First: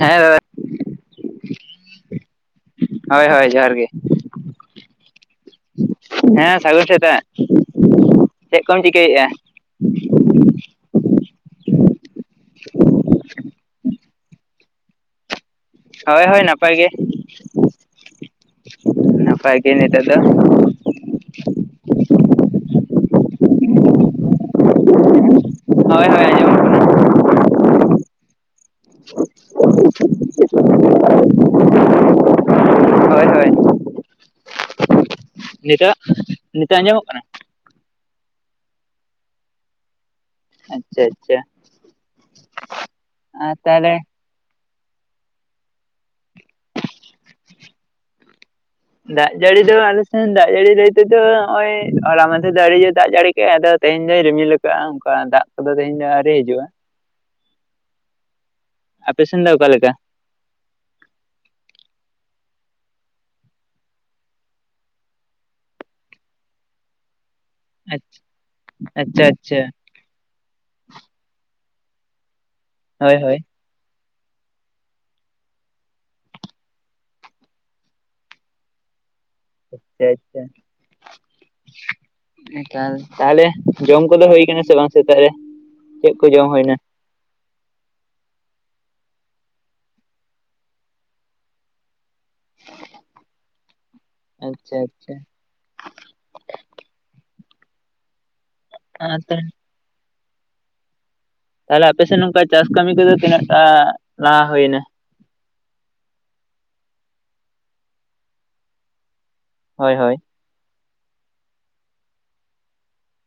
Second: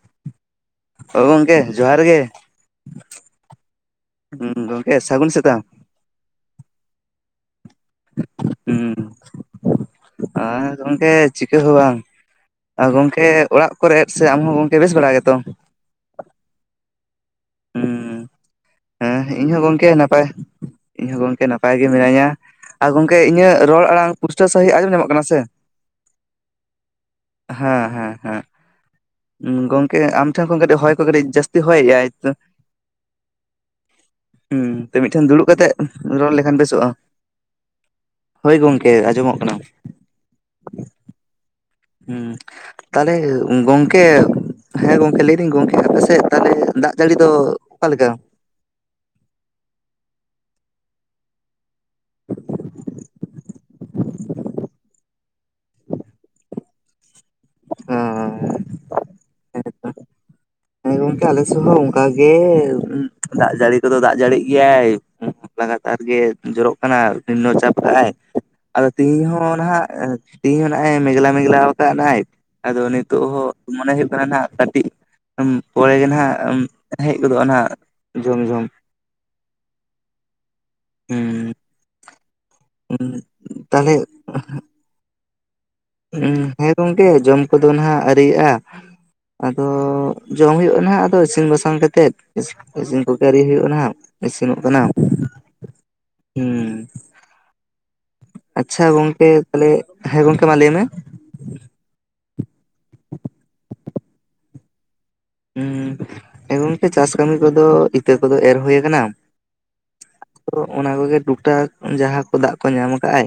ᱦᱮᱸ [inaudible] ᱚ ᱜᱚᱢᱠᱮ ᱡᱚᱦᱟᱨ ᱜᱮ ᱦᱳᱭ ᱦᱳᱭ ᱡᱚᱦᱟᱨ ᱜᱮ ᱦᱚᱸ ᱜᱚᱢᱠᱮ ᱥᱟᱹᱜᱩᱱ ᱥᱮᱛᱟᱜ ᱦᱮᱸ ᱥᱟᱹᱜᱩᱱ ᱥᱮᱛᱟᱜ ᱪᱮᱫ ᱠᱚᱢ ᱪᱤᱠᱟᱹᱭᱮᱫᱼᱟ ᱦᱩᱸ ᱟᱨ ᱜᱚᱝᱠᱮ ᱪᱤᱠᱟᱹ ᱦᱚᱸ ᱵᱟᱝ ᱟᱨ ᱜᱚᱢᱠᱮ ᱚᱲᱟᱜ ᱠᱚᱨᱮ ᱥᱮ ᱟᱢ ᱦᱚᱸ ᱜᱚᱝᱠᱮ ᱵᱮᱥ ᱵᱟᱲᱟ ᱜᱮᱛᱚ ᱦᱳᱭ ᱦᱳᱭ ᱱᱟᱯᱟᱭ ᱜᱮ ᱦᱩᱸ ᱦᱮᱸ ᱤᱧ ᱱᱟᱯᱟᱭ ᱦᱚᱸ ᱜᱮ ᱜᱚᱢᱠᱮ ᱱᱤᱛᱚᱜ ᱫᱚ ᱱᱟᱯᱟᱭ ᱤᱧ ᱦᱚᱸ ᱜᱚᱢᱠᱮ ᱱᱟᱯᱟᱭ ᱜᱮ ᱢᱤᱱᱟᱧᱟ ᱟᱨ ᱜᱚᱝᱠᱮ ᱤᱧᱟᱹᱜ ᱨᱚᱲ ᱟᱲᱟᱝ ᱯᱩᱥᱴᱟᱹᱣ ᱥᱟᱺᱦᱤᱡ ᱟᱸᱡᱚᱢ ᱧᱟᱢᱚᱜ ᱠᱟᱱᱟ ᱥᱮ ᱦᱳᱭ ᱦᱳᱭ ᱟᱸᱡᱚᱢᱚᱜ ᱠᱟᱱᱟ ᱦᱮᱸ ᱦᱮᱸ ᱦᱮᱸ ᱜᱚᱝᱠᱮ ᱟᱢ ᱴᱷᱮᱱ ᱠᱷᱚᱱ ᱠᱟᱹᱴᱤᱡ ᱦᱚᱭ ᱠᱚ ᱠᱟᱹᱴᱤᱡ ᱡᱟᱹᱥᱛᱤ ᱦᱚᱭᱮᱜ ᱟᱭ ᱦᱳᱭ ᱦᱳᱭ ᱦᱩᱸᱛᱚ ᱢᱤᱫᱴᱷᱮᱱ ᱫᱩᱲᱩᱵ ᱠᱟᱛᱮᱜ ᱱᱤᱛᱚᱜ ᱨᱚᱲ ᱞᱮᱠᱷᱟᱱ ᱱᱤᱛᱚᱜ ᱵᱮᱥᱚᱜᱼᱟ ᱟᱸᱡᱚᱢᱚᱜ ᱠᱟᱱᱟ ᱦᱳᱭ ᱜᱚᱝᱠᱮ ᱟᱸᱡᱚᱢᱚᱜ ᱠᱟᱱᱟ ᱟᱪᱪᱷᱟ ᱟᱪᱪᱷᱟ ᱦᱩᱸ ᱛᱟᱦᱚᱞᱮ ᱟᱨ ᱛᱟᱦᱚᱞᱮ ᱜᱚᱝᱠᱮ ᱦᱮᱸ ᱜᱚᱝᱠᱮ ᱞᱟᱹᱭᱫᱟᱹᱧ ᱜᱚᱝᱠᱮ ᱟᱯᱮᱥᱮᱜ ᱛᱟᱦᱚᱞᱮ ᱫᱟᱜ ᱡᱟᱹᱲᱤ ᱫᱚ ᱚᱠᱟᱞᱮᱠᱟ ᱫᱟᱜ ᱡᱟᱹᱲᱤ ᱫᱚ ᱟᱞᱮ ᱥᱮᱱ ᱫᱟᱜ ᱡᱟᱹᱲᱤ ᱞᱟᱹᱭ ᱛᱮ ᱫᱚ ᱱᱚᱜᱭ ᱦᱚᱞᱟᱜ ᱢᱟᱦᱫᱷᱮᱨ ᱟᱲᱤᱭᱮᱫᱟᱜ ᱡᱟᱹᱲᱤ ᱜᱚᱝᱠᱮ ᱟᱫᱚ ᱛᱮᱦᱮᱧ ᱫᱚᱭ ᱨᱤᱢᱤᱞ ᱟᱠᱟᱜᱼᱟ ᱚᱱᱠᱟ ᱫᱟᱜ ᱠᱚᱫᱚ ᱛᱮᱦᱮᱧ ᱫᱚ ᱟᱹᱣᱨᱤ ᱦᱤᱡᱩᱜᱼᱟ ᱦᱩᱸ [unintelligible] ᱟᱯᱮ ᱥᱮᱱ ᱫᱚ ᱚᱠᱟ ᱞᱮᱠᱟ ᱦᱮᱸ ᱜᱚᱝᱠᱮ ᱟᱞᱮ ᱥᱮᱫ ᱦᱚᱸ ᱚᱱᱠᱟᱜ ᱜᱮ ᱫᱟᱜ ᱡᱟᱹᱲᱤ ᱠᱚᱫᱚ ᱫᱟᱜ ᱡᱟᱹᱲᱤ ᱜᱮᱭᱟᱭ ᱞᱟᱜᱟᱛᱟᱨ ᱜᱮ ᱡᱚᱨᱚᱜ ᱠᱟᱱᱟ ᱱᱤᱱᱚ ᱪᱟᱯ ᱟᱭ ᱟᱫᱚ ᱛᱮᱦᱤᱧ ᱟᱪᱪᱷᱟ ᱦᱚᱸ ᱟᱪᱪᱷᱟ ᱱᱟᱦᱟᱜ ᱛᱮᱦᱤᱧ ᱱᱟᱦᱟᱸᱜ ᱮ ᱢᱮᱜᱞᱟ ᱢᱮᱜᱞᱟ ᱟᱠᱟᱫᱟᱭ ᱟᱫᱚ ᱦᱳᱭ ᱱᱤᱛᱚᱜ ᱦᱳᱭ ᱦᱚᱸ ᱢᱚᱱᱮ ᱦᱩᱭᱩᱜ ᱠᱟᱱᱟ ᱦᱟᱸᱜ ᱠᱟᱹᱴᱤᱡ ᱯᱚᱨᱮ ᱜᱮ ᱱᱟᱦᱟᱸᱜ ᱦᱮᱡ ᱜᱚᱫᱚᱜᱼᱟ ᱱᱟᱦᱟᱜ ᱡᱚᱢ ᱡᱚᱢ ᱟᱪᱪᱷᱟ ᱟᱪᱪᱷᱟ ᱦᱩᱸ ᱛᱟᱦᱚᱞᱮ ᱡᱚᱢ ᱠᱚᱫᱚ ᱦᱩᱭ ᱠᱟᱱᱟ ᱥᱮ ᱵᱟᱝ ᱥᱮᱛᱟᱜ ᱨᱮ ᱪᱮᱫ ᱠᱚ ᱡᱚᱢ ᱦᱮᱸ ᱦᱩᱭᱱᱟ ᱜᱚᱝᱠᱮ ᱡᱚᱢ ᱠᱚᱫᱚ ᱱᱟᱜ ᱟᱹᱣᱨᱤᱟᱜᱼᱟ ᱟᱫᱚ ᱡᱚᱢ ᱦᱩᱭᱩᱜᱼᱟ ᱦᱟᱸᱜ ᱟᱫᱚ ᱤᱥᱤᱱ ᱵᱟᱥᱟᱝ ᱠᱟᱛᱮᱫ ᱤᱥᱤᱱ ᱠᱚ ᱟᱹᱣᱨᱤ ᱦᱩᱭᱩᱜᱼᱟ ᱱᱟᱦᱟᱜ ᱤᱥᱤᱱᱚᱜ ᱟᱪᱪᱷᱟ ᱠᱟᱱᱟ ᱟᱪᱪᱷᱟ ᱩᱢ ᱟᱪᱪᱷᱟ ᱜᱚᱝᱠᱮ ᱛᱟᱦᱚᱞᱮ ᱦᱮᱸ ᱜᱚᱝᱠᱮ ᱢᱟ ᱞᱟᱹᱭ ᱢᱮ ᱛᱟᱦᱚᱞᱮ ᱟᱯᱮ ᱥᱮᱱ ᱱᱚᱝᱠᱟ ᱪᱟᱥ ᱠᱟᱹᱢᱤ ᱠᱚᱫᱚ ᱛᱤᱱᱟᱹᱜ ᱴᱟ ᱞᱟᱦᱟ ᱦᱩᱭ ᱮᱱᱟ ᱦᱮᱸ ᱜᱚᱝᱠᱮ ᱪᱟᱥ ᱠᱟᱹᱢᱤ ᱠᱚᱫᱚ ᱤᱛᱟᱹ ᱠᱚᱫᱚ ᱮᱨ ᱦᱩᱭ ᱟᱠᱟᱱᱟ ᱦᱳᱭ ᱦᱳᱭ ᱛᱚ ᱚᱱᱟ ᱠᱚᱜᱮ ᱴᱩᱠᱴᱟ ᱡᱟᱦᱟᱸ ᱠᱚ ᱫᱟᱜ ᱠᱚ ᱧᱟᱢ ᱠᱟᱜᱟᱭ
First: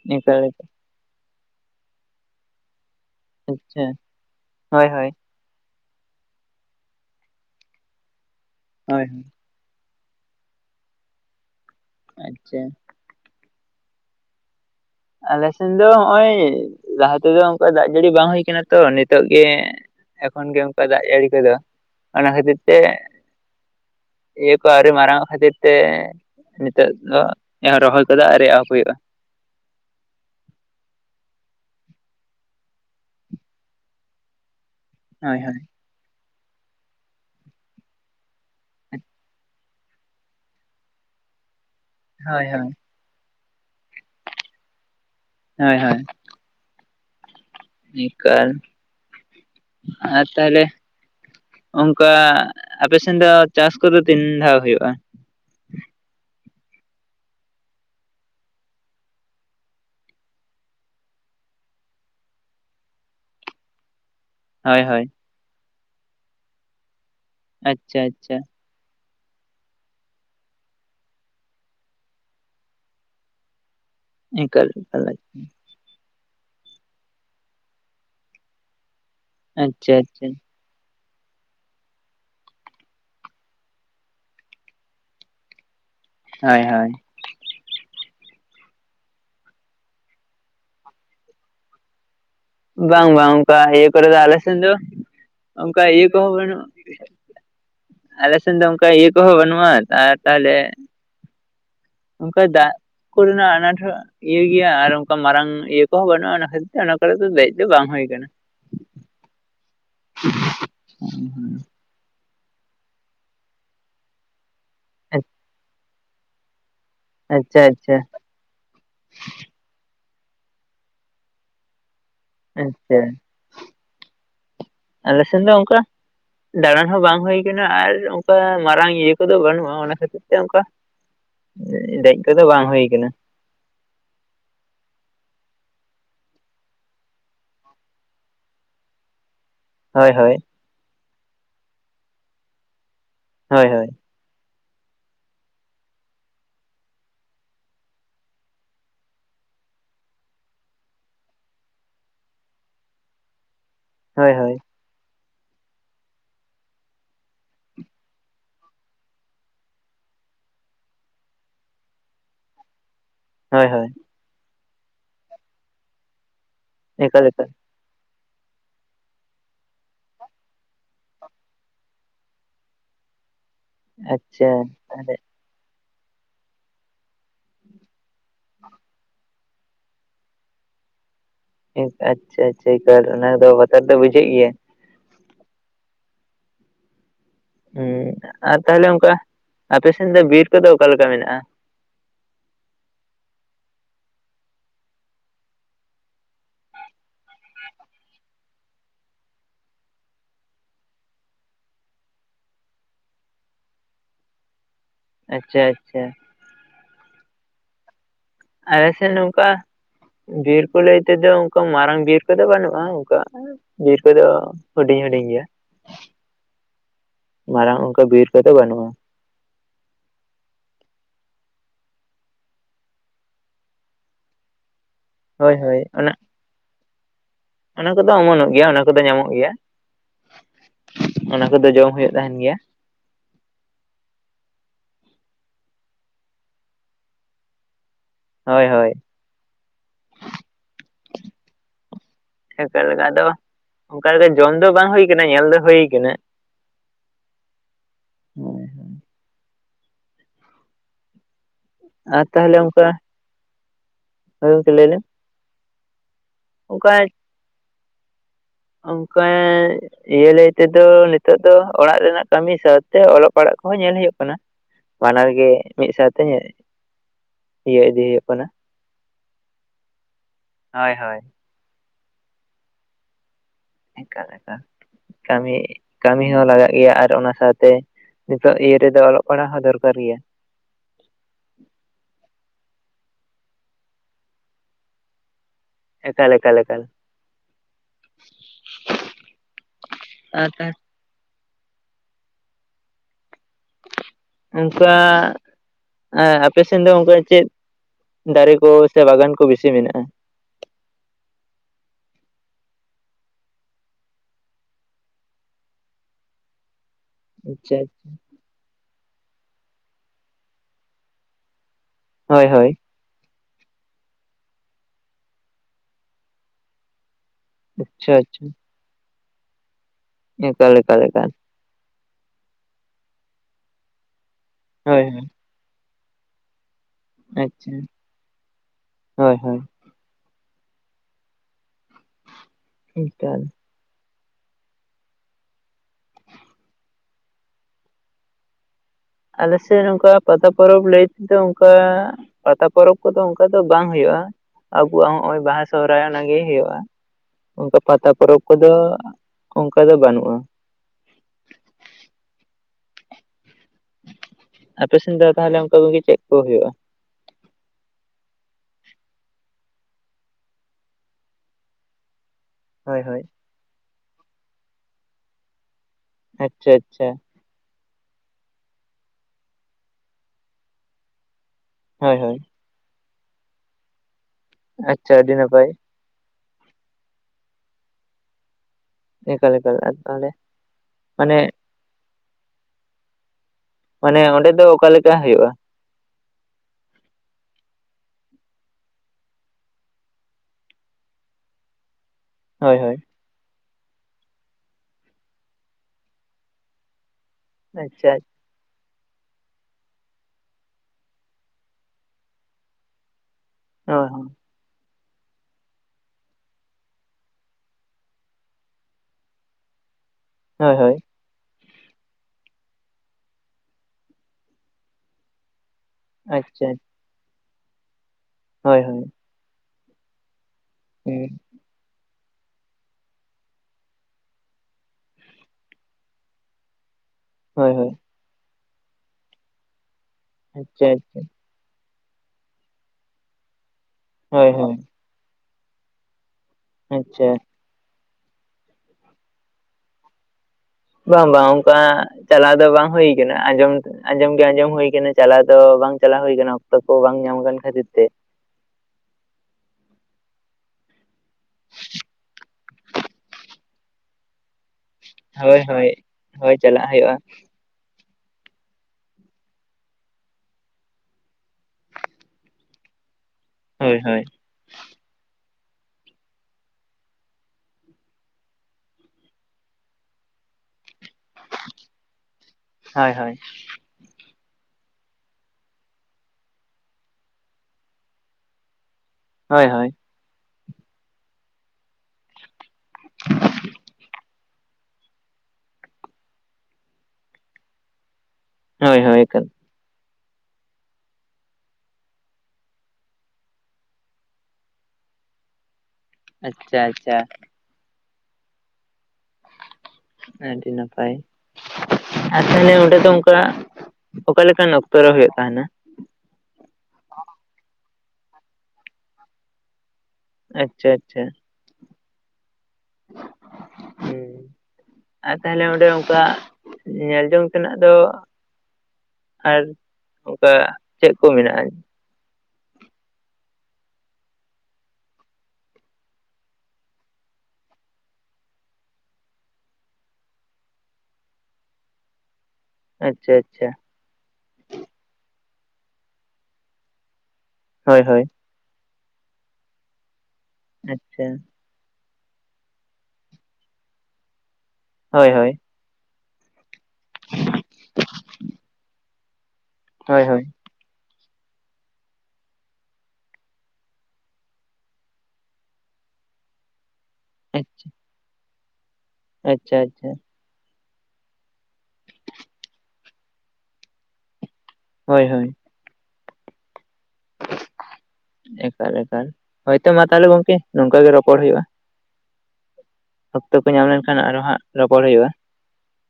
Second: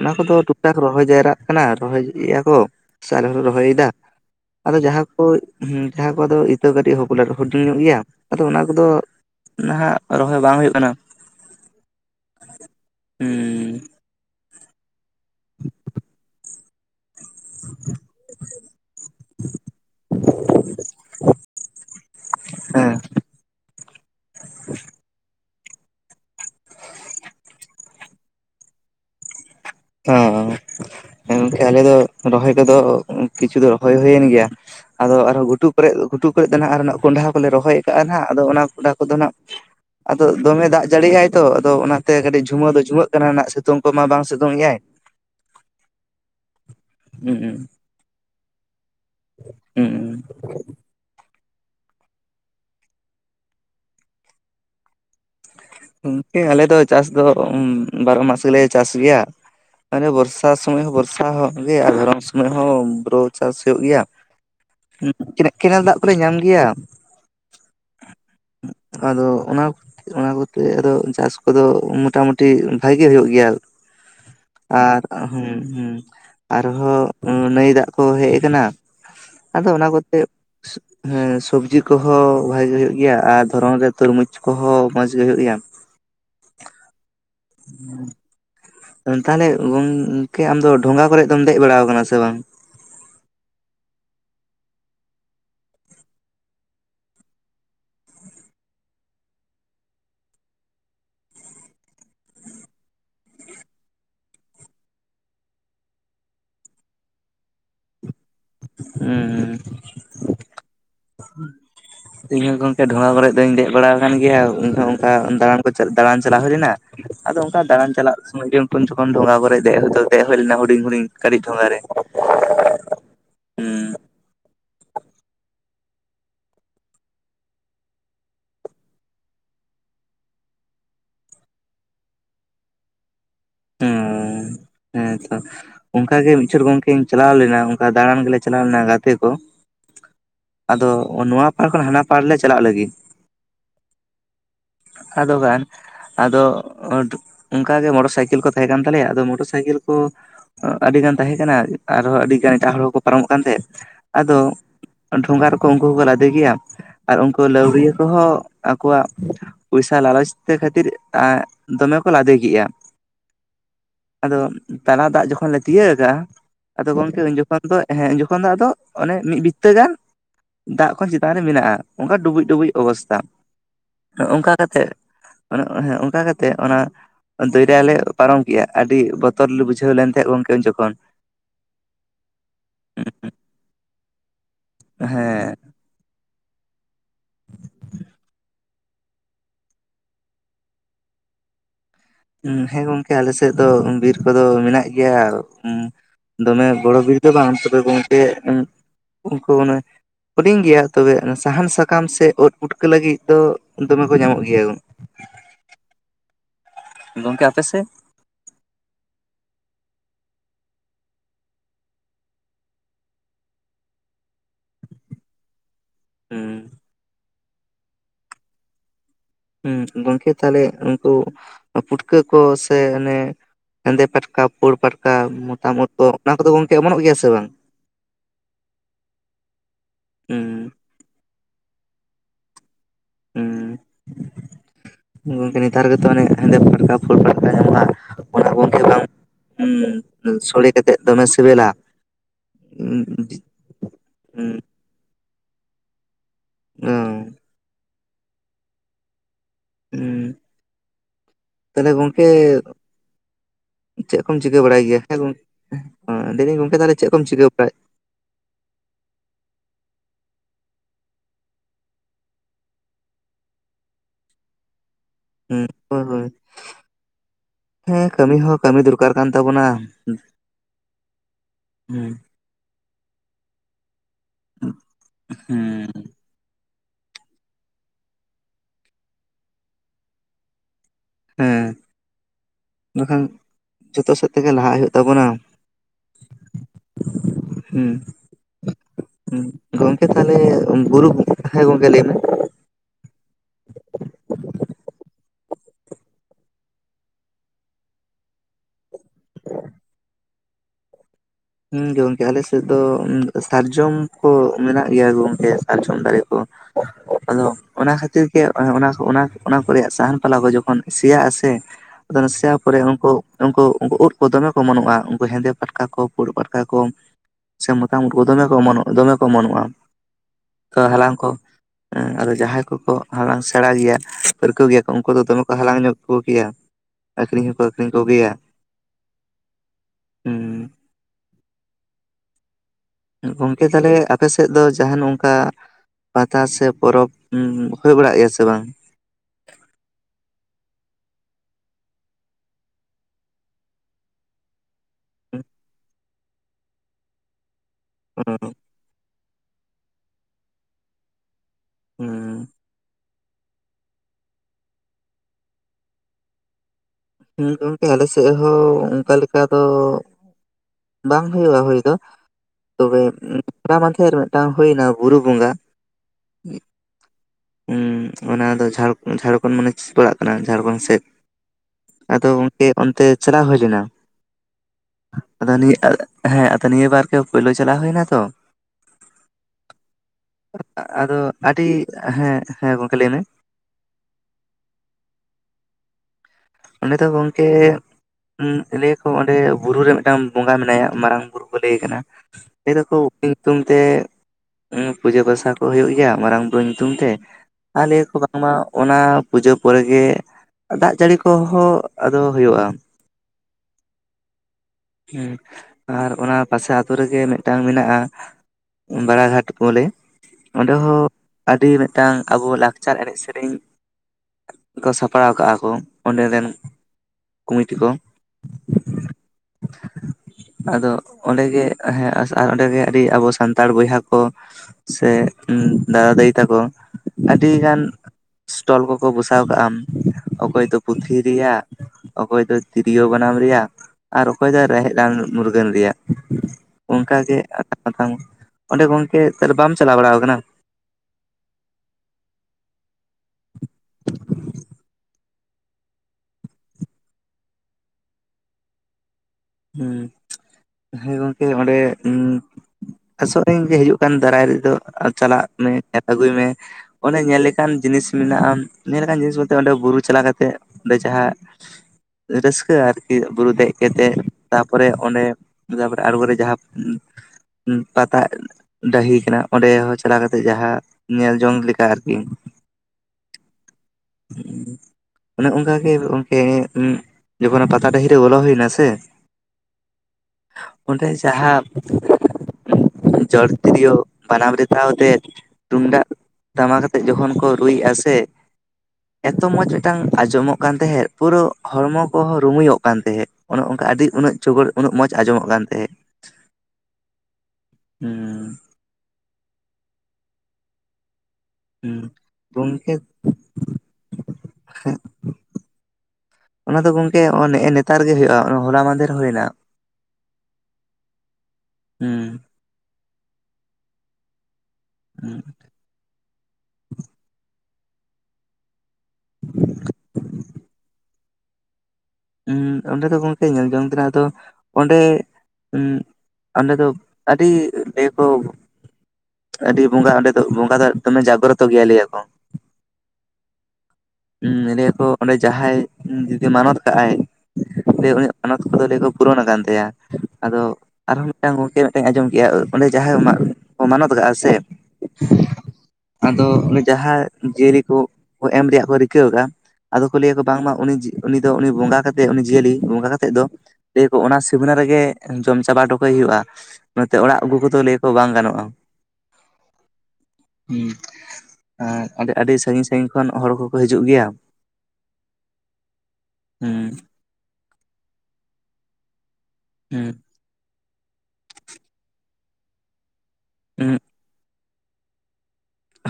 ᱚᱱᱟ ᱤᱱᱠᱟᱹ ᱠᱚᱫᱚ ᱞᱮᱠᱟ ᱴᱩᱠᱴᱟ ᱨᱚᱦᱚᱭ ᱡᱟᱣᱨᱟᱜ ᱠᱟᱱᱟ ᱨᱚᱦᱚᱭ ᱤᱫᱤᱭᱟ ᱠᱚ ᱥᱮ ᱟᱞᱮ ᱦᱚᱞᱮ ᱨᱚᱦᱚᱭ ᱟᱪᱪᱷᱟ ᱫᱟ ᱟᱫᱚ ᱦᱳᱭ ᱡᱟᱦᱟᱸ ᱦᱳᱭ ᱠᱚ ᱦᱩᱸ ᱡᱟᱦᱟᱸ ᱠᱚᱫᱚ ᱤᱛᱟᱹ ᱠᱟᱹᱴᱤᱡ ᱦᱩᱰᱤᱝ ᱧᱚᱜ ᱜᱮᱭᱟ ᱟᱫᱚ ᱚᱱᱟ ᱠᱚᱫᱚ ᱦᱳᱭ ᱱᱟᱦᱟᱸᱜ ᱨᱚᱦᱚᱭ ᱵᱟᱝ ᱦᱩᱭᱩᱜ ᱠᱟᱱᱟ ᱟᱪᱪᱷᱟ ᱦᱩᱸ ᱟᱞᱮ ᱥᱤᱱ ᱫᱚ ᱱᱚᱜᱼᱚᱭ ᱫᱟ ᱱᱤᱛᱚᱜ ᱫᱚ ᱚᱱᱠᱟ ᱫᱟᱜ ᱡᱟᱹᱲᱤ ᱵᱟᱝ ᱦᱩᱭ ᱠᱟᱱᱟ ᱛᱚ ᱱᱤᱛᱚᱜ ᱜᱮ ᱮᱠᱷᱚᱱ ᱜᱮ ᱚᱱᱠᱟ ᱫᱟᱜ ᱡᱟᱹᱲᱤ ᱠᱚᱫᱚ ᱚᱱᱟ ᱠᱷᱟᱹᱛᱤᱨ ᱛᱮ ᱦᱮᱸ ᱤᱭᱟᱹ ᱠᱚ ᱟᱹᱣᱨᱤ ᱢᱟᱨᱟᱝ ᱠᱷᱟᱹᱛᱤᱨ ᱛᱮ ᱱᱤᱛᱚᱜ ᱫᱚ ᱨᱚᱦᱚᱭ ᱠᱚᱫᱚ ᱟᱹᱣᱨᱤ ᱮᱦᱚᱵ ᱦᱩᱭᱩᱜᱼᱟ ᱚᱦ ᱜᱚᱝᱠᱮ ᱟᱞᱮ ᱫᱚ ᱨᱚᱦᱚᱭ ᱠᱚᱫᱚ ᱠᱤᱪᱷᱩ ᱫᱚ ᱨᱚᱦᱚᱭ ᱦᱩᱭᱮᱱ ᱜᱮᱭᱟ ᱟᱫᱚ ᱦᱳᱭ ᱟᱨᱦᱚᱸ ᱦᱳᱭ ᱜᱷᱩᱴᱩ ᱠᱚᱨᱮᱜ ᱜᱷᱩ ᱠᱚᱨᱮ ᱫᱚ ᱦᱟᱸᱜ ᱟᱨ ᱠᱚᱸᱰᱷᱟᱦ ᱠᱚᱞᱮ ᱨᱚᱦᱚᱭ ᱠᱟᱜᱼᱟ ᱦᱟᱸᱜ ᱟᱫᱚ ᱚᱱᱟ ᱠᱚᱸᱰᱷᱟᱦ ᱠᱚᱫᱚ ᱦᱟᱸᱜ ᱟᱫᱚ ᱫᱚᱢᱮ ᱫᱟᱜ ᱡᱟᱹᱲᱤᱭ ᱜᱟᱭ ᱛᱚ ᱟᱫᱚ ᱚᱱᱟ ᱛᱮ ᱦᱳᱭ ᱠᱟᱹᱴᱤᱡ ᱡᱷᱩᱢᱟᱹ ᱦᱳᱭ ᱫᱚ ᱡᱷᱩᱢᱟᱹᱜ ᱠᱟᱱᱟ ᱦᱟᱸᱜ ᱥᱤᱛᱩᱝ ᱠᱚᱢᱟ ᱵᱟᱝ ᱥᱤᱛᱩᱝ ᱜᱮᱭᱟᱭ ᱦᱳᱭ ᱦᱳᱭ ᱦᱩᱸ ᱦᱩᱸ [unintelligible] ᱱᱤᱠᱟᱨ [unintelligible] ᱦᱩᱸ ᱟᱨ ᱛᱟᱦᱚᱞᱮ ᱚᱱᱠᱟ ᱟᱯᱮᱥᱮᱱ ᱫᱚ ᱪᱟᱥ ᱠᱚᱫᱚ ᱛᱤᱱ ᱫᱷᱟᱣ ᱦᱩᱭᱩᱜᱼᱟ ᱜᱚᱝᱠᱮ ᱟᱞᱮ ᱫᱚ ᱪᱟᱥ ᱫᱚ ᱵᱟᱨᱚ ᱢᱟᱥ ᱜᱮᱞᱮ ᱪᱟᱥ ᱜᱮᱭᱟ ᱢᱟᱱᱮ ᱵᱚᱨᱥᱟ ᱥᱚᱢᱚᱭ ᱦᱚᱸ ᱵᱚᱨᱥᱟ ᱦᱚᱸ ᱜᱮ ᱟᱨ ᱜᱚᱨᱚᱢ ᱥᱚᱢᱚᱭ ᱦᱚᱸ ᱵᱩᱨᱳ ᱪᱟᱥ ᱦᱩᱭᱩᱜ ᱜᱮᱭᱟ ᱦᱳᱭ ᱦᱳᱭ ᱠᱮᱱᱮᱞ ᱫᱟᱜ ᱠᱚᱞᱮ ᱧᱟᱢ ᱜᱮᱭᱟ ᱾ ᱟᱪᱷᱟ ᱟᱪᱷᱟ ᱾ ᱟᱫᱚ ᱚᱱᱟ ᱚᱱᱟ ᱠᱚ ᱟᱫᱚ ᱪᱟᱥ ᱠᱚᱫᱚ ᱢᱚᱴᱟ ᱢᱩᱴᱤ ᱵᱷᱟᱜᱮ ᱜᱮ ᱦᱩᱭᱩᱜᱭ ᱜᱮᱭᱟ ᱮᱠᱟᱞ ᱟᱨ ᱮᱠᱟᱞ ᱦᱩᱸ ᱦᱩᱸ ᱟᱨᱦᱚᱸ ᱱᱟᱹᱭ ᱫᱟᱜ ᱠᱚ ᱦᱮᱡ ᱠᱟᱱᱟ ᱟᱫᱚ ᱚᱱᱟ ᱟᱪᱪᱷᱟ ᱠᱚᱛᱮ ᱟᱪᱪᱷᱟ ᱦᱮᱸ ᱥᱚᱵᱡᱤ ᱠᱚᱦᱚᱸ ᱵᱷᱟᱜᱤ ᱦᱩᱭᱩᱜ ᱜᱮᱭᱟ ᱟᱨ ᱫᱷᱚᱨᱚᱱ ᱨᱮ ᱛᱚᱨᱢᱩᱡᱽ ᱠᱚᱦᱚᱸ ᱢᱚᱡ ᱵᱩᱡᱟᱹ ᱦᱩᱭᱩᱜ ᱜᱮᱭᱟ [inaudible] ᱦᱳᱭ ᱦᱳᱭ ᱾ ᱦᱮᱸ [unintelligible] ᱛᱟᱦᱚᱞᱮ ᱜᱚᱝᱠᱮ ᱟᱢ ᱫᱚ ᱰᱷᱚᱸᱜᱟ ᱠᱚᱨᱮ ᱫᱚ ᱫᱮᱡ ᱵᱟᱲᱟ ᱟᱠᱟᱱᱟ ᱥᱮ ᱵᱟᱝ? ᱵᱟᱝ ᱵᱟᱝ ᱚᱱᱠᱟ ᱤᱭᱟᱹ ᱠᱚᱨᱮ ᱫᱚ ᱟᱞᱮ ᱥᱮᱫ ᱫᱚ ᱚᱱᱠᱟ ᱤᱭᱟᱹ ᱠᱚᱦᱚ ᱵᱟᱹᱱᱩᱜ-ᱟ ᱾ ᱟᱞᱮ ᱥᱮᱱ ᱫᱚ ᱚᱱᱠᱟ ᱤᱭᱟᱹ ᱠᱚᱦᱚᱸ ᱵᱟᱹᱱᱩᱜ-ᱟ ᱟᱨ ᱛᱟᱦᱚᱞᱮ ᱚᱱᱠᱟ ᱫᱟᱜ ᱠᱚᱱᱟ ᱟᱱᱟᱴ ᱦᱚ ᱤᱭᱟᱹ ᱜᱮᱭᱟ ᱟᱨ ᱚᱱᱠᱟ ᱢᱟᱨᱟᱝ ᱤᱭᱟᱹ ᱠᱚᱦᱚᱸ ᱵᱟᱹᱱᱩᱜ-ᱟ ᱚᱱᱟ ᱠᱷᱟᱹᱛᱤᱨ ᱛᱮ ᱚᱱᱟ ᱠᱚᱨᱮ ᱫᱚ ᱫᱮᱡ ᱫᱚ ᱵᱟᱝ ᱦᱩᱭ ᱟᱠᱟᱱᱟ ᱦᱮᱸ ᱦᱮᱸ ᱦᱮᱸ ᱦᱮᱸ [inaudible] ᱤᱧᱦᱚ ᱜᱚᱝᱠᱮ ᱰᱷᱚᱸᱜᱟ ᱠᱚᱨᱮ ᱫᱚᱧ ᱫᱮᱡ ᱵᱟᱲᱟ ᱟᱠᱟᱱ ᱜᱮᱭᱟ ᱤᱧ ᱦᱚᱸ ᱚᱱᱠᱟ ᱫᱟᱬᱟᱱ ᱠᱚ ᱫᱟᱬᱟᱱ ᱠᱚ ᱪᱟᱞᱟ ᱦᱩᱭ ᱞᱮᱱᱟ ᱟᱫᱚ ᱟᱪᱪᱷᱟ ᱚᱱᱠᱟ ᱫᱟᱬᱟᱱ ᱟᱪᱪᱷᱟ ᱪᱟᱞᱟᱜ ᱥᱚᱢᱚᱭ ᱜᱮ ᱩᱱ ᱡᱚᱠᱷᱚᱱ ᱰᱷᱚᱸᱜᱟ ᱠᱚᱨᱮ ᱫᱮᱡ ᱦᱚᱛᱚ ᱫᱮᱡ ᱦᱩᱭ ᱞᱮᱱᱟ ᱦᱩᱰᱤᱧ ᱦᱩᱰᱤᱧ ᱠᱟᱹᱴᱤᱡ ᱰᱷᱚᱸᱜᱟ ᱨᱮ ᱫᱮᱡ ᱜᱮ ᱦᱩᱸ ᱟᱞᱮ ᱥᱮᱱ ᱫᱚ ᱚᱱᱠᱟ ᱫᱟᱬᱟᱱ ᱦᱚᱸ ᱵᱟᱝ ᱦᱩᱭ ᱟᱠᱟᱱᱟ ᱟᱨ ᱚᱱᱠᱟ ᱢᱟᱨᱟᱝ ᱤᱭᱟᱹ ᱠᱚᱫᱚ ᱵᱟᱹᱱᱩᱜ-ᱟ ᱚᱱᱟ ᱠᱷᱟᱹᱛᱤᱨ ᱛᱮ ᱚᱱᱠᱟ ᱫᱮᱡ ᱠᱚᱫᱚ ᱵᱟᱝ ᱦᱩᱭ ᱠᱟᱱᱟ ᱚ ᱦᱮᱸᱛᱚ ᱚᱱᱠᱟ ᱜᱮ ᱢᱤᱫᱪᱚᱴᱷᱚᱴ ᱜᱚᱝᱠᱮᱧ ᱪᱟᱞᱟᱣ ᱞᱮᱱᱟ ᱚᱱᱠᱟ ᱫᱟᱬᱟᱱ ᱜᱮᱞᱮ ᱪᱟᱞᱟᱣ ᱞᱮᱱᱟ ᱜᱟᱛᱮ ᱠᱚ ᱦᱳᱭ ᱦᱳᱭ ᱟᱫᱚ ᱱᱚᱣᱟ ᱯᱟᱲ ᱠᱷᱚᱱ ᱦᱟᱱᱟ ᱯᱟᱦᱟᱲ ᱞᱮ ᱪᱟᱞᱟᱜ ᱞᱟᱹᱜᱤᱫ ᱦᱳᱭ ᱦᱳᱭ ᱟᱫᱚ ᱜᱟᱱ ᱟᱫᱚ ᱚᱱᱠᱟᱜ ᱜᱮ ᱢᱚᱴᱚᱨ ᱥᱟᱭᱠᱮᱞ ᱥᱟᱭᱠᱮᱞ ᱠᱚ ᱛᱟᱦᱮᱸ ᱠᱟᱱ ᱛᱟᱞᱮᱭᱟ ᱟᱫᱚ ᱢᱚᱴᱚᱨ ᱥᱟᱭᱠᱮᱞ ᱠᱚ ᱟᱹᱰᱤᱜᱟᱱ ᱛᱟᱦᱮᱸ ᱠᱟᱱᱟ ᱟᱨᱦᱚᱸ ᱟᱹᱰᱤᱜᱟᱱ ᱮᱴᱟᱜ ᱦᱚᱲ ᱦᱚᱸᱠᱚ ᱯᱟᱨᱚᱢᱚᱜ ᱠᱟᱱ ᱛᱟᱦᱮᱸᱜ ᱦᱳᱭ ᱟᱫᱚ ᱦᱳᱭ ᱰᱷᱚᱸᱜᱟ ᱨᱮᱠᱚ ᱩᱱᱠᱩᱠᱚ ᱦᱚ ᱞᱟᱫᱮ ᱜᱮᱭᱟ ᱟᱨ ᱩᱱᱠᱩ ᱞᱟᱹᱣᱲᱤᱭᱟᱹ ᱠᱚᱦᱚᱸ ᱟᱠᱚᱣᱟᱜ ᱯᱚᱭᱥᱟ ᱞᱟᱞᱚᱪ ᱛᱮ ᱠᱷᱟᱹᱛᱤᱨ ᱫᱚᱢᱮ ᱠᱚ ᱞᱟᱫᱮ ᱠᱮᱜ-ᱟ ᱾ ᱦᱳᱭ ᱦᱳᱭ ᱟᱫᱚ ᱛᱟᱞᱟ ᱫᱟᱜ ᱡᱚᱠᱷᱚᱱ ᱞᱮ ᱛᱤᱭᱟᱹᱜ ᱠᱟᱜ-ᱟ ᱟᱫᱚ ᱜᱚᱝᱠᱮ ᱮᱠᱟᱞ ᱩᱱ ᱮᱠᱟᱞ ᱡᱚᱠᱷᱚᱱ ᱫᱚ ᱦᱮᱸ ᱡᱚᱠᱷᱚᱱ ᱫᱚ ᱟᱫᱚ ᱚᱱᱮ ᱢᱤᱫ ᱵᱤᱛᱛᱟᱹ ᱜᱟᱱ ᱫᱟᱜ ᱠᱷᱚᱱ ᱪᱮᱛᱟᱱ ᱨᱮ ᱢᱮᱱᱟᱜ-ᱟ ᱚᱱᱠᱟ ᱰᱩᱵᱩᱡ ᱰᱩᱵᱩᱡ ᱚᱵᱚᱥᱛᱷᱟ ᱾ ᱟᱪᱪᱷᱟ ᱚᱱᱠᱟ ᱠᱟᱛᱮ ᱛᱟᱦᱚᱞᱮ ᱦᱮᱸ ᱚᱱᱠᱟ ᱠᱟᱛᱮ ᱚᱱᱟ ᱫᱚᱨᱭᱟ ᱨᱮᱟᱞᱮ ᱯᱟᱨᱚᱢ ᱠᱮᱜ-ᱟ ᱟᱹᱰᱤ ᱵᱚᱛᱚᱨ ᱞᱮ ᱵᱩᱡᱷᱟᱹᱣ ᱞᱮᱱ ᱛᱟᱦᱮᱸᱫ ᱜᱚᱢᱠᱮ ᱩᱱ ᱡᱚᱠᱷᱚᱱ ᱟᱪᱷᱟ ᱟᱪᱷᱟ ᱟᱪᱷᱟ ᱮᱠᱟᱞ ᱚᱱᱟ ᱫᱚ ᱵᱚᱛᱚᱨ ᱫᱚ ᱵᱩᱡᱷᱟᱹᱜ ᱜᱮᱭᱟ ᱦᱮᱸ ᱦᱩᱸ ᱟᱨ ᱛᱟᱦᱚᱞᱮ ᱚᱱᱠᱟ ᱟᱯᱮ ᱥᱮᱫ ᱫᱚ ᱵᱤᱨ ᱠᱚᱫᱚ ᱚᱠᱟᱞᱮᱠᱟ ᱢᱮᱱᱟᱜ-ᱟ ᱾ ᱦᱮᱸ ᱜᱚᱝᱠᱮ ᱟᱞᱮ ᱥᱮᱫ ᱫᱚ ᱵᱤᱨ ᱠᱚᱫᱚ ᱢᱮᱱᱟᱜ ᱜᱮᱭᱟ ᱾ ᱫᱚᱢᱮ ᱵᱚᱲᱚ ᱵᱤᱨ ᱫᱚ ᱵᱟᱝ ᱜᱚᱝᱠᱮ ᱩᱱᱠᱩ ᱚᱱᱮ ᱦᱩᱰᱤᱧ ᱜᱮᱭᱟ ᱛᱚᱵᱮ ᱥᱟᱦᱟᱱ ᱥᱟᱠᱟᱢ ᱥᱮ ᱳᱫ ᱯᱩᱴᱠᱟᱹ ᱞᱟᱹᱜᱤᱫ ᱫᱚ ᱫᱚᱢᱮ ᱠᱚ ᱧᱟᱢᱚᱜ ᱜᱮᱭᱟ ᱟᱪᱷᱟ ᱟᱪᱷᱟ ᱾ ᱜᱚᱢᱠᱮ ᱟᱯᱮ ᱥᱮ ᱟᱞᱮ ᱥᱮᱫ ᱱᱚᱝᱠᱟ ᱵᱤᱨ ᱠᱚ ᱞᱟᱹᱭ ᱛᱮᱫᱚ ᱚᱱᱠᱟ ᱢᱟᱨᱟᱝ ᱵᱤᱨ ᱠᱚᱫᱚ ᱵᱟᱹᱱᱩᱜ-ᱟ ᱚᱱᱠᱟ ᱾ ᱵᱤᱨ ᱠᱚᱫᱚ ᱦᱩᱰᱤᱧ ᱦᱩᱰᱤᱧ ᱜᱮᱭᱟ ᱦᱮᱸ ᱢᱟᱨᱟᱝ ᱚᱱᱠᱟ ᱵᱤᱨ ᱠᱚᱫᱚ ᱵᱟᱹᱱᱩᱜ-ᱟ᱾ ᱦᱮᱸ ᱜᱚᱢᱠᱮ ᱛᱟᱦᱞᱮ ᱩᱱᱠᱩ ᱯᱩᱴᱠᱟᱹ ᱠᱚ ᱥᱮ ᱚᱱᱮ ᱦᱮᱸᱫᱮ ᱯᱟᱴᱠᱟ ᱯᱩᱲ ᱯᱟᱴᱠᱟ ᱦᱳᱭ ᱢᱚᱴᱟ ᱦᱳᱭ ᱳᱫ ᱠᱚ ᱚᱱᱟ ᱠᱚᱫᱚ ᱜᱚᱝᱠᱮ ᱚᱢᱚᱱᱚᱜ ᱜᱮᱭᱟ ᱥᱮ ᱵᱟᱝ ᱚᱱᱟ ᱠᱚᱫᱚ ᱚᱢᱚᱱᱚᱜ ᱜᱮᱭᱟ ᱚᱱᱟ ᱠᱚᱫᱚ ᱧᱟᱢᱚᱜ ᱜᱮᱭᱟ ᱦᱩᱸ ᱚᱱᱟ ᱠᱚᱫᱚ ᱡᱚᱢ ᱦᱩᱭᱩᱜ ᱛᱟᱦᱮᱱ ᱜᱮᱭᱟ ᱦᱩᱸ ᱜᱚᱝᱠᱮ ᱱᱮᱛᱟᱨ ᱜᱮᱛᱚ ᱚᱱᱮ ᱦᱮᱸᱫᱮ ᱯᱷᱟᱨᱠᱟ ᱯᱷᱩᱞ ᱯᱷᱟᱨᱠᱟ ᱧᱟᱢᱚᱜ-ᱟ ᱚᱱᱟ ᱦᱳᱭ ᱜᱚᱝᱠᱮ ᱦᱳᱭ ᱵᱟᱝ ᱥᱚᱲᱮ ᱠᱟᱛᱮᱜ ᱫᱚᱢᱮ ᱥᱤᱵᱤᱞᱟ ᱦᱮᱥᱮ ᱮᱠᱟᱭ ᱫᱚ ᱚᱱᱠᱟ ᱞᱮ ᱡᱚᱢ ᱫᱚ ᱵᱟᱝ ᱦᱩᱭ ᱠᱟᱱᱟ ᱧᱮᱞ ᱫᱚ ᱦᱩᱭ ᱠᱟᱱᱟ ᱚᱻ ᱦᱳᱭ ᱦᱮᱸ ᱛᱟᱦᱞᱮ ᱟᱨ ᱜᱚᱝᱠᱮ ᱛᱟᱦᱚᱞᱮ ᱚᱱᱠᱟ ᱪᱮᱫ ᱠᱚᱢ ᱦᱳᱭ ᱪᱤᱠᱟᱹ ᱜᱚᱝᱠᱮ ᱵᱟᱲᱟᱭ ᱞᱟᱹᱭ ᱜᱮᱭᱟ ᱵᱮᱱ ᱦᱮᱸ ᱞᱟᱹᱭᱫᱟᱹᱧ ᱜᱚᱝᱠᱮ ᱚᱱᱠᱟ ᱛᱟᱦᱚᱞᱮ ᱪᱮᱫ ᱠᱚᱢ ᱪᱤᱠᱟᱹ ᱵᱟᱲᱟᱭ ᱚᱱᱠᱟ ᱤᱭᱟᱹ ᱞᱟᱹᱭ ᱛᱮᱫᱚ ᱱᱤᱛᱚᱜ ᱫᱚ ᱚᱲᱟᱜ ᱨᱮᱱᱟᱜ ᱠᱟᱹᱢᱤ ᱥᱟᱶᱛᱮ ᱚᱞᱚᱜ ᱯᱟᱲᱦᱟᱜ ᱠᱚᱦᱚᱸ ᱧᱮᱞ ᱦᱩᱭᱩᱜ ᱠᱟᱱᱟ ᱵᱟᱱᱟᱨ ᱜᱮ ᱦᱩᱸ ᱢᱤᱫ ᱦᱳᱭ ᱥᱟᱶᱛᱮ ᱦᱳᱭ ᱤᱭᱟᱹ ᱤᱫᱤ ᱦᱮᱸ ᱦᱩᱭᱩᱜ ᱠᱟᱹᱢᱤ ᱠᱟᱱᱟ ᱦᱚᱸ ᱠᱟᱹᱢᱤ ᱫᱚᱨᱠᱟᱨ ᱠᱟᱱ ᱛᱟᱵᱚᱱᱟ ᱦᱳᱭ ᱦᱳᱭ ᱦᱩ ᱮᱠᱟᱞ ᱮᱠᱟᱞ ᱠᱟᱹᱢᱤ ᱦᱩᱸ ᱠᱟᱹᱢᱤ ᱦᱚᱸ ᱞᱟᱜᱟᱜ ᱜᱮᱭᱟ ᱟᱨ ᱚᱱᱟ ᱥᱟᱶᱛᱮ ᱱᱤᱛᱚᱜ ᱤᱭᱟᱹ ᱨᱮᱫᱚ ᱚᱞᱚᱜ ᱯᱟᱲᱦᱟᱜ ᱦᱚᱸ ᱫᱚᱨᱠᱟᱨ ᱜᱮᱭᱟ ᱦᱮᱸ ᱵᱟᱠᱷᱟᱱ ᱡᱚᱛᱚ ᱥᱮᱫ ᱛᱮᱜᱮ ᱞᱟᱦᱟᱜ ᱦᱩᱭᱩᱜ ᱛᱟᱵᱚᱱᱟ ᱮᱠᱟᱞ ᱮᱠᱟᱞ ᱮᱠᱟᱞ ᱦᱮᱸ ᱜᱚᱝᱠᱮ ᱛᱟᱦᱞᱮ ᱟᱨ ᱜᱩᱨᱩ ᱦᱮᱸ ᱜᱚᱢᱠᱮ ᱞᱟᱹᱭ ᱢᱮ ᱚᱝᱠᱟ ᱟᱯ ᱥᱮᱱ ᱫᱚ ᱚᱱᱠᱟ ᱪᱮᱫ ᱫᱟᱨᱮ ᱠᱚ ᱥᱮ ᱵᱟᱜᱟᱱ ᱠᱚ ᱵᱤᱥᱤ ᱢᱮᱱᱟᱜᱼᱟ ᱦᱮᱸ ᱜᱚᱝᱠᱮ ᱟᱞᱮᱥᱮᱫ ᱫᱚ ᱥᱟᱨᱡᱚᱢ ᱠᱚ ᱢᱮᱱᱟᱜ ᱜᱮᱭᱟ ᱜᱚᱝᱠᱮ ᱥᱟᱨᱡᱚᱢ ᱫᱟᱨᱮ ᱠᱚ [unintelligible] ᱟᱫᱚ ᱟᱪᱪᱷᱟ ᱚᱱᱟ ᱠᱷᱟᱹᱛᱤᱨ ᱜᱮ ᱚᱱᱮ ᱚᱱᱟ ᱚᱱᱟ ᱠᱚᱨᱮ ᱥᱟᱦᱟᱱ ᱯᱟᱞᱟ ᱠᱚ ᱡᱚᱠᱷᱚᱱ ᱥᱮᱭᱟᱜ ᱟᱥᱮ ᱦᱳᱭ ᱥᱮᱭᱟ ᱦᱳᱭ ᱯᱚᱨᱮ ᱩᱱᱠᱩ ᱩᱱᱠᱩ ᱩᱱᱠᱩ ᱩᱫ ᱠᱚ ᱫᱚᱢᱮ ᱠᱚ ᱢᱟᱹᱱᱩᱜᱼᱟ ᱩᱱᱠᱩ ᱦᱮᱸᱫᱮ ᱯᱷᱟᱴᱠᱟ ᱠᱚ ᱯᱩᱲ ᱯᱟᱴᱠᱟ ᱠᱚ ᱥᱮ ᱢᱚᱛᱟᱢ ᱟᱪᱪᱷᱟ ᱩᱫ ᱫᱚᱢᱮ ᱟᱪᱪᱷᱟ ᱠᱚ ᱚᱢᱚᱱᱚᱜᱼᱟ ᱫᱚᱢᱮ ᱠᱚ ᱚᱢᱚᱱᱚᱜᱼᱟ ᱮᱠᱟᱞ ᱛ ᱮᱠᱟᱞ ᱦᱟᱞᱟᱝ ᱠᱚ ᱮᱠᱟᱞ ᱟᱫᱚ ᱡᱟᱦᱟᱸᱭ ᱠᱚᱠᱚ ᱦᱟᱞᱟᱝ ᱥᱮᱬᱟ ᱜᱮᱭᱟ ᱯᱟᱹᱨᱠᱟᱹᱣ ᱜᱮᱭᱟ ᱠᱚ ᱦᱳᱭ ᱩᱱᱠᱩ ᱫᱚ ᱦᱳᱭ ᱫᱚᱢᱮ ᱠᱚ ᱦᱟᱞᱟᱝᱧᱚᱜ ᱠᱚᱜᱮᱭᱟ ᱟᱹᱠᱷᱨᱤᱧ ᱦᱚᱸᱠᱚ ᱟᱪᱪᱷᱟ ᱟᱹᱠᱷᱨᱤᱧ ᱠᱚᱜᱮᱭᱟ ᱦᱳᱭ ᱦᱳᱭ ᱦᱩᱸ ᱮᱠᱟᱞ ᱜᱚᱝᱠᱮ ᱛᱟᱦᱞᱮ ᱟᱯᱮᱥᱮᱫ ᱫᱚ ᱡᱟᱦᱟᱱ ᱝᱠᱟ ᱯᱟᱛᱟ ᱥᱮ ᱯᱚᱨᱚᱵᱽ ᱦᱩᱭ ᱵᱟᱲᱟᱜ ᱜᱮᱭᱟ ᱥᱮ ᱵᱟᱝ ᱟᱞᱮᱥᱮᱫ ᱱᱚᱝᱠᱟ ᱯᱟᱛᱟ ᱯᱚᱨᱚᱵᱽ ᱞᱟᱹᱭ ᱛᱮᱫᱚ ᱚᱝᱠᱟ ᱯᱟᱛᱟ ᱯᱚᱨᱚᱵᱽ ᱠᱚᱫᱚ ᱚᱱᱠᱟ ᱫᱚ ᱵᱟᱝ ᱦᱩᱭᱩᱜᱼᱟ ᱟᱵᱚᱣᱟᱜ ᱦᱚᱸᱜ ᱚᱭ ᱵᱟᱦᱟ ᱥᱚᱦᱚᱨᱟᱭ ᱚᱱᱟᱜᱮ ᱦᱩᱭᱩᱜᱼᱟ ᱚᱱᱠᱟ ᱯᱟᱛᱟ ᱯᱚᱨᱚᱵᱽ ᱠᱚᱫᱚ ᱚᱱᱠᱟ ᱫᱚ ᱵᱟᱹᱱᱩᱜᱼᱟ ᱦᱩᱸ ᱟᱯᱮᱥᱱ ᱫᱚ ᱛᱟᱦᱚᱞᱮ ᱚᱱᱠᱟ ᱠᱚᱜᱮ ᱪᱮᱫ ᱠᱚ ᱦᱩᱭᱩᱜᱼᱟ ᱜᱚᱝᱠᱮ ᱟᱞᱮ ᱥᱮᱫ ᱦᱚᱸ ᱚᱱᱠᱟ ᱞᱮᱠᱟ ᱫᱚ ᱵᱟᱝ ᱦᱩᱭᱩᱜᱼᱟ ᱦᱩᱭ ᱫᱚ ᱛᱚᱵᱮ ᱦᱳᱭ ᱦᱳᱭ [unintelligible] ᱢᱟᱫᱷᱮᱨ ᱢᱤᱫᱴᱟᱝ ᱦᱩᱭᱳᱮᱱᱟ ᱵᱩᱨᱩ ᱵᱚᱸᱜᱟ ᱟᱪᱪᱷᱟ ᱟᱪᱪᱷᱟ ᱚᱱᱟ ᱫᱚ ᱡᱷᱟᱲᱠᱷᱚᱸᱰ ᱡᱷᱟᱲᱠᱷᱚᱸᱰ ᱢᱟᱱᱮ ᱯᱟᱲᱟᱜ ᱠᱟᱱᱟ ᱡᱷᱟᱲᱠᱷᱚᱱᱰ ᱥᱮᱫ ᱦᱳᱭ ᱟᱫᱚ ᱦᱳᱭ ᱚᱱᱛᱮ ᱪᱟᱞᱟᱣ ᱦᱩᱭ ᱞᱮᱱᱟ ᱟᱪᱪᱷᱟ ᱟᱹᱰᱤ ᱟᱫᱚᱼᱼ ᱱᱟᱯᱟᱭ ᱦᱮᱸ ᱟᱫᱚ ᱱᱤᱭᱟᱹ ᱵᱟᱨᱠᱮ ᱯᱳᱭᱞᱳ ᱪᱟᱞᱟᱣ ᱦᱩᱭᱱᱟ ᱛᱚ ᱮᱠᱟᱞ ᱮᱠᱟᱞ, ᱢᱟᱱᱮ ᱟᱫᱚ ᱟᱹᱰᱤ ᱦᱮᱸ ᱦᱮᱸ ᱜᱚᱝᱠᱮ ᱞᱟᱹᱭ ᱢᱮ ᱢᱟᱱᱮ ᱚᱸᱰᱮ ᱫᱚ ᱚᱠᱟᱞᱮᱠᱟ ᱦᱩᱭᱩᱜᱼᱟ? ᱚᱸᱰᱮ ᱫᱚ ᱜᱚᱝᱠᱮ ᱦᱸ ᱞᱟᱹᱭᱟᱠᱚ ᱚᱸᱰᱮ ᱵᱩᱨᱩ ᱨᱮ ᱢᱤᱫ ᱴᱟᱝ ᱵᱚᱸᱜᱟ ᱢᱮᱱᱟᱭᱟ ᱾ ᱢᱟᱨᱟᱝ ᱵᱩᱨᱩ ᱠᱚ ᱞᱟᱹᱭ ᱠᱟᱱᱟ ᱞᱟᱹᱭ ᱦᱳᱭ ᱠᱟᱱᱟ ᱦᱳᱭ ᱾ ᱧᱩᱛᱩᱢ ᱛᱮ ᱯᱩᱡᱟᱹ ᱯᱟᱥᱟ ᱠᱚ ᱦᱩᱭᱩᱜ ᱜᱮᱭᱟ, ᱢᱟᱨᱟᱝ ᱵᱩᱨᱩ ᱧᱩᱛᱩᱢ ᱛᱮ ᱾ ᱟ ᱞᱮ ᱟᱪᱪᱷᱟ ᱟᱠᱚ ᱵᱟᱝᱢᱟ, ᱚᱱᱟ ᱯᱩᱡᱟᱹ ᱯᱚᱨᱮᱜᱮ, ᱫᱟᱜ ᱡᱟᱹᱲᱤ ᱠᱚ ᱠᱚᱦᱚ ᱟᱫᱚ ᱦᱩᱭᱩᱜ-ᱟ ᱾ [unintelligible] ᱦᱮᱸ ᱟᱨ ᱚᱱᱟ ᱯᱟᱥᱮ ᱟ ᱟᱹᱛᱩᱳ ᱨᱮᱜᱮ ᱢᱤᱫᱴᱟᱝ ᱢᱮᱱᱟᱜᱼᱟ ᱾ ᱵᱟᱲᱟ ᱜᱷᱟᱴ ᱵᱚᱞᱮ, ᱚᱸᱰᱮ ᱦᱳᱭ ᱦᱳᱭ ᱦᱚᱸ ᱰᱟ ᱟᱹᱰᱤ ᱢᱤᱫᱴᱟᱝ ᱟᱵᱚ ᱞᱟᱠᱪᱟᱨ ᱮᱱᱮᱡ ᱥᱮᱨᱮᱧ ᱠᱚ ᱥᱟᱯᱲᱟᱣ ᱠᱟᱜᱼᱟ ᱠᱚ ᱾ ᱚᱸᱰᱮ ᱨᱮᱱ ᱟᱪᱪᱷᱟ ᱠᱚᱢᱤᱴᱤ ᱠᱚ ᱦᱳᱭ ᱦᱳᱭ ᱟᱫᱚ ᱚᱸᱰᱮ ᱜᱮ ᱦᱮᱸ ᱟᱨ ᱚᱸᱰᱮᱜᱮ ᱟᱹᱰᱤ ᱟᱵᱚ ᱥᱟᱸᱛᱟᱲ ᱵᱚᱭᱦᱟ ᱠᱚ, ᱥᱮ ᱫᱟᱫᱟ ᱫᱟᱹᱭᱤ ᱛᱟᱠᱚ᱾ ᱟᱹᱰᱤ ᱦᱳᱭ ᱜᱟᱱ ᱦᱳᱭ ᱥᱴᱚᱞ ᱠᱚᱠᱚ ᱵᱚᱥᱟᱣ ᱠᱟᱜᱼᱟ, ᱚᱠᱚᱭ ᱫᱚ ᱟᱪᱪᱷᱟ ᱯᱩᱛᱷᱤ ᱟᱪᱪᱷᱟ ᱨᱮᱭᱟᱜ ᱚᱠᱚᱭ ᱫᱚ ᱛᱤᱨᱭᱳ ᱵᱟᱱᱟᱢ ᱨᱮᱭᱟ, ᱟᱨ ᱚᱠᱚᱭ ᱦᱳᱭ ᱫᱚ ᱦᱳᱭ ᱨᱮᱦᱮᱫ ᱨᱟᱱ, ᱢᱩᱨᱜᱟᱹᱱ ᱨᱮᱭᱟᱜ ᱾ ᱚᱱᱠᱟ ᱟᱪᱪᱷᱟ ᱜᱮ ᱾ ᱚᱸᱰᱮ ᱜᱚᱝᱠᱮ ᱛᱟᱦᱚᱞᱮ ᱵᱟᱢ ᱪᱟᱞᱟᱣ ᱵᱟᱲᱟ ᱟᱠᱟᱱᱟ ᱾ ᱵᱟᱝ ᱵᱟᱝ ᱚᱱᱠᱟ ᱪᱟᱞᱟᱣ ᱫᱚ ᱵᱟᱝ ᱦᱩᱭ ᱠᱟᱱᱟ, ᱟᱸᱡᱚᱢ ᱟᱸᱡᱚᱢ ᱜᱮ ᱟᱸᱡᱚᱢ ᱦᱩᱭ ᱟᱠᱟᱱᱟ ᱪᱟᱞᱟᱣ ᱫᱚ ᱵᱟᱝ ᱪᱟᱞᱟᱣ ᱦᱩᱭ ᱠᱟᱱᱟ ᱚᱠᱛᱚ ᱠᱚ ᱵᱟᱝ ᱧᱟᱢ ᱠᱟᱱ ᱠᱷᱟᱹᱛᱤᱨ ᱛᱮ ᱾ ᱦᱩᱸᱻ ᱦᱮᱸ ᱜᱚᱝᱠᱮ ᱚᱸᱰᱮ ᱟᱥᱚᱜ ᱟᱹᱧ ᱜᱮ ᱦᱤᱡᱩᱜ ᱠᱟᱱ ᱫᱟᱨᱟᱭ ᱨᱮᱫᱚ ᱪᱟᱞᱟᱜ ᱦᱳᱭ ᱢᱮ ᱦᱳᱭ ᱧᱮᱞ ᱟᱹᱜᱩᱭ ᱢᱮ, ᱦᱳᱭ ᱪᱟᱞᱟᱜ ᱦᱩᱭᱩᱜᱼᱟ ᱚᱱᱮ ᱧᱮᱞ ᱞᱮᱠᱟ ᱞᱮᱠᱟᱱ ᱡᱤᱱᱤᱥ ᱢᱮᱱᱟᱜᱼᱟ, ᱱᱤᱭᱟᱹ ᱞᱮᱠᱟᱱ ᱡᱤᱱᱤᱥ ᱵᱚᱞᱛᱮ ᱚᱸᱰᱮ ᱵᱩᱨᱩ ᱪᱟᱞᱟᱣ ᱠᱟᱛᱮᱜ, ᱚᱸᱰᱮ ᱡᱟᱦᱟᱸ ᱨᱟᱹᱥᱠᱟᱹ ᱟᱨᱠᱤ ᱵᱩᱨᱩ ᱫᱮᱡ ᱦᱳᱭ ᱠᱟᱛᱮᱫ ᱦᱳᱭ ᱾ ᱛᱟᱨᱯᱚᱨᱮ ᱚᱱᱰᱮᱸ ᱛᱟᱨᱯᱚᱨᱮ ᱟᱬᱜᱚ ᱨᱮ ᱡᱟᱦᱟᱸ ᱯᱟᱛᱟ ᱰᱟᱹᱦᱤ ᱠᱟᱱᱟ ᱚᱸᱰᱮ ᱦᱚᱸ ᱪᱟᱞᱟᱣ ᱠᱟᱛᱮᱜ ᱡᱟᱦᱟᱸ ᱧᱮᱞ ᱡᱚᱝ ᱞᱮᱠᱟ, ᱟᱨᱠᱤ ᱦᱳᱭ ᱦᱳᱭ ᱦᱩᱸ ᱚᱱᱮ ᱚᱱᱠᱟ ᱜᱮ ᱜᱚᱝᱠᱮ ᱡᱚᱠᱷᱚᱱ ᱯᱟᱛᱟ ᱰᱟᱹᱦᱤ ᱨᱮ ᱵᱚᱞᱚ ᱦᱩᱭᱮᱱᱟ ᱥᱮ, ᱦᱳᱭ ᱦᱳᱭ ᱚᱸᱰᱮ ᱡᱟᱦᱟᱸ ᱡᱚᱲ ᱛᱤᱨᱭᱳ, ᱵᱟᱱᱟᱢ ᱨᱮᱛᱟᱣᱛᱮ, ᱛᱩᱢᱫᱟᱜ ᱴᱟᱢᱟᱠ ᱠᱟᱛᱮᱜ ᱡᱚᱠᱷᱚᱱ ᱠᱚ ᱨᱩᱭᱮᱜ-ᱟ ᱥᱮ᱾ ᱦᱳᱭ ᱦᱳᱭ ᱮᱛᱚ ᱮᱠᱟᱞ ᱢᱚᱸᱡᱽ ᱢᱤᱫᱴᱟᱝ ᱟᱸᱡᱚᱢᱚᱜ ᱠᱟᱱ ᱛᱟᱦᱮᱸᱫ ᱯᱩᱨᱟᱹ ᱦᱚᱲᱢᱚ ᱠᱚᱦᱚᱸ ᱨᱩᱢᱩᱭᱚᱜ ᱠᱟᱱ ᱛᱟᱦᱮᱸᱫ ᱾ ᱚᱱᱮ ᱚᱱᱠᱟ ᱟᱹᱰᱤ ᱩᱱᱟᱹᱜ ᱪᱚᱜᱚᱲ ᱩᱱᱟᱹᱜ ᱢᱚᱸᱡᱽ ᱟᱸᱡᱚᱢᱚᱜ ᱠᱟᱱ ᱛᱟᱦᱮᱸᱫ ᱾ ᱟᱪᱪᱷᱟ ᱟᱪᱪᱷᱟ ᱦᱩᱸ ᱟᱹᱰᱤ ᱱᱟᱯᱟᱭ, ᱦᱩᱸ ᱟᱨ ᱛᱟᱦᱚᱞᱮ ᱜᱚᱝᱠᱮ ᱚᱸᱰᱮ ᱫᱚ ᱚᱱᱠᱟ, ᱚᱠᱟ ᱞᱮᱠᱟᱱ ᱚᱠᱛᱚ ᱨᱮ ᱦᱩᱭᱩᱜ ᱛᱟᱦᱮᱸᱱᱟ ᱾ ᱚᱱᱟ ᱫᱚ ᱜᱚᱝᱠᱮ ᱱᱮᱜ ᱱᱮᱛᱟᱨ ᱜᱮ ᱦᱳᱭᱳᱜᱼᱟ ᱦᱚᱞᱟ ᱢᱟᱫᱮᱨ ᱦᱩᱭᱮᱱᱟ ᱾ ᱟᱪᱪᱷᱟ ᱟᱪᱪᱷᱟ ᱦᱩᱸᱻ ᱦᱮᱸ ᱟᱨ ᱛᱟᱦᱞᱮ ᱚᱸᱰᱮ ᱚᱱᱠᱟ ᱾ ᱧᱮᱞ ᱡᱚᱝ ᱛᱮᱱᱟᱜ ᱫᱚ, ᱟᱨ ᱚᱱᱠᱟ ᱪᱮᱫ ᱠᱚ ᱢᱮᱱᱟᱜᱼᱟ ᱾ ᱚᱸᱰᱮ ᱫᱚ ᱜᱚᱝᱠᱮ ᱧᱮᱞ ᱡᱚᱝ ᱛᱮᱱᱟᱜ ᱟᱫᱚ, ᱚᱸᱰᱮ ᱚᱸᱰᱮ ᱫᱚ ᱟᱹᱰᱤ ᱵᱮ ᱠᱚ ᱟᱹᱰᱤ ᱵᱚᱸᱜᱟ ᱚᱸᱰᱮ ᱫᱚ ᱵᱚᱸᱜᱟ ᱫᱚ ᱫᱚᱢᱮ ᱡᱟᱜᱽᱨᱚᱛᱚ ᱜᱮᱭᱟ ᱞᱟᱹᱭᱟ ᱠᱚ᱾ ᱟᱪᱪᱷᱟ ᱟᱪᱪᱷᱟ ᱞᱟᱹᱭᱟ ᱠᱚ ᱚᱸᱰᱮ ᱡᱟᱦᱟᱸᱭ ᱡᱩᱫᱤ ᱢᱟᱱᱚᱛ ᱠᱟᱜᱼ ᱟᱭ ᱦᱳᱭ ᱦᱳᱭ ᱩᱱᱤ ᱢᱟᱱᱚᱛ ᱠᱚᱫᱚ ᱞᱟᱹᱭᱟ ᱠᱚ ᱯᱩᱨᱚᱱ ᱟᱠᱟᱱ ᱛᱟᱭᱟ ᱟᱫᱚ ᱟᱪᱪᱷᱟ ᱟᱨᱦᱚᱸ ᱢᱤᱫᱴᱟᱝ ᱜᱚᱝᱠᱮ ᱟᱸᱡᱚᱢ ᱠᱮᱜᱼᱟ ᱚᱸᱰᱮ ᱡᱟᱦᱟᱸᱭ ᱠᱚ ᱢᱟᱱᱚᱛ ᱠᱟᱜᱼᱟ ᱥᱮ ᱦᱳᱭ ᱦᱳᱭ ᱟᱫᱚ ᱩᱱᱤ ᱡᱟᱦᱟᱸ ᱡᱤᱭᱟᱹᱞᱤ ᱠᱚ ᱮᱢ ᱨᱮᱭᱟᱜ ᱠᱚ ᱨᱤᱠᱟᱹ ᱟᱠᱟᱜᱼᱟ᱾ ᱟᱫᱚ ᱠᱚ ᱦᱳᱭ ᱞᱟᱹᱭᱟᱠᱚ ᱦᱳᱭ ᱵᱟᱝᱢᱟ ᱩᱱᱤ ᱫᱚ ᱩᱱᱤ ᱵᱚᱸᱜᱟ ᱠᱟᱛᱮᱫ ᱩᱱᱤ ᱡᱤᱭᱟᱹᱞᱤ ᱵᱚᱸᱜᱟ ᱠᱟᱛᱮᱫ ᱫᱚ ᱞᱟᱹᱭ ᱠᱚ ᱚᱱᱟ ᱥᱤᱵᱱᱟ ᱨᱮᱜᱮ ᱡᱚᱢ ᱪᱟᱵᱟ ᱦᱚᱴᱚ ᱠᱚᱭ ᱦᱩᱭᱩᱜᱼᱟ᱾ ᱱᱚᱛᱮ ᱚᱲᱟᱜ ᱟᱹᱜᱩ ᱠᱚᱫᱚ ᱞᱟᱹᱭ ᱟᱠᱚ ᱵᱟᱝ ᱜᱟᱱᱚᱜᱼᱟ᱾ ᱟᱪᱪᱷᱟ ᱟᱪᱪᱷᱟ ᱦᱮᱸ ᱟᱨ ᱟᱹᱰᱤ ᱟᱹᱰᱤ ᱥᱟᱹᱜᱤᱧ ᱥᱟᱹᱜᱤᱧ ᱠᱷᱚᱱ ᱦᱚᱲ ᱠᱚᱠᱚ ᱦᱤᱡᱩᱜ ᱜᱮᱭᱟ᱾ ᱦᱳᱭ ᱦᱳᱭ ᱦᱮᱸ ᱮᱠᱟᱞ ᱮᱠᱟᱞ, ᱦᱳᱭᱛᱚ ᱢᱟ ᱦᱩᱸ ᱛᱟᱦᱞᱮ ᱜᱚᱝᱠᱮ ᱱᱚᱝᱠᱟ ᱜᱮ ᱨᱚᱯᱚᱲ ᱦᱩᱭᱩᱜᱼᱟ᱾ [inaudible] ᱚᱠᱛᱚ ᱠᱚ ᱧᱟᱢ ᱦᱩᱸ ᱞᱮᱱᱠᱷᱟᱱ ᱟᱨᱚ ᱦᱟᱸᱜ ᱨᱚᱯᱚᱲ ᱦᱩᱭᱩᱜᱼᱟ᱾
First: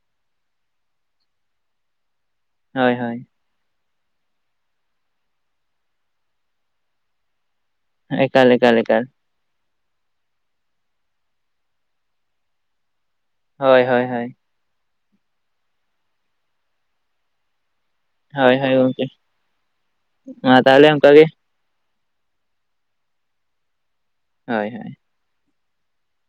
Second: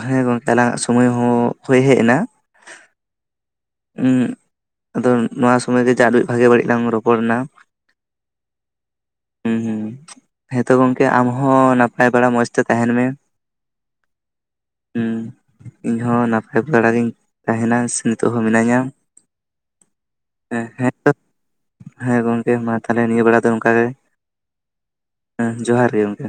ᱦᱮᱸ ᱜᱚᱝᱠᱮ ᱟᱞᱟᱝ ᱟᱜ ᱥᱩᱢᱟᱹᱭ ᱦᱚᱸ ᱦᱩᱭ ᱦᱮᱡ ᱮᱱᱟ᱾ ᱦᱳᱭ ᱦᱳᱭ ᱦᱩᱸ ᱟᱫᱚ ᱱᱚᱣᱟ ᱥᱚᱢᱚᱭ ᱜᱮ ᱡᱟᱜ ᱵᱷᱟᱜᱮ ᱵᱟᱹᱲᱤᱡ ᱞᱟᱝ ᱨᱚᱯᱚᱲ ᱮᱱᱟ᱾ ᱮᱠᱟᱞ ᱮᱠᱟᱞ ᱮᱠᱟᱞ ᱦᱩᱸ ᱛᱚ ᱜᱚᱝᱠᱮ ᱟᱢ ᱦᱚᱸ ᱱᱟᱯᱟᱭ ᱵᱟᱲᱟ ᱢᱚᱡᱽ ᱛᱮ ᱛᱟᱦᱮᱱ ᱢᱮ᱾ ᱦᱳᱭ ᱦᱳᱭ ᱦᱳᱭ ᱦᱩᱸ ᱤᱧ ᱦᱚᱸ ᱱᱟᱯᱟᱭ ᱵᱟᱲᱟᱜᱤᱧ ᱛᱟᱦᱮᱱᱟ᱾ ᱥᱮ ᱱᱤᱛ ᱦᱳᱭ ᱦᱳᱭ ᱢᱤᱱᱟᱹᱧᱟ ᱜᱚᱝᱠᱮ [inaudible] ᱢᱟ ᱛᱟᱦᱚᱞᱮ ᱦᱮᱸ ᱚᱱᱠᱟ ᱜᱮ ᱦᱮᱸ ᱜᱚᱝᱠᱮ ᱢᱟ ᱛᱟᱦᱞᱮ ᱱᱤᱭᱟᱹ ᱵᱮᱲᱟ ᱫᱚ ᱱᱚᱝᱠᱟᱜᱮ᱾ ᱦᱳᱭ ᱦᱳᱭ ᱦᱮᱸ ᱡᱚᱦᱟᱨ ᱜᱮ ᱜᱚᱢᱠᱮ᱾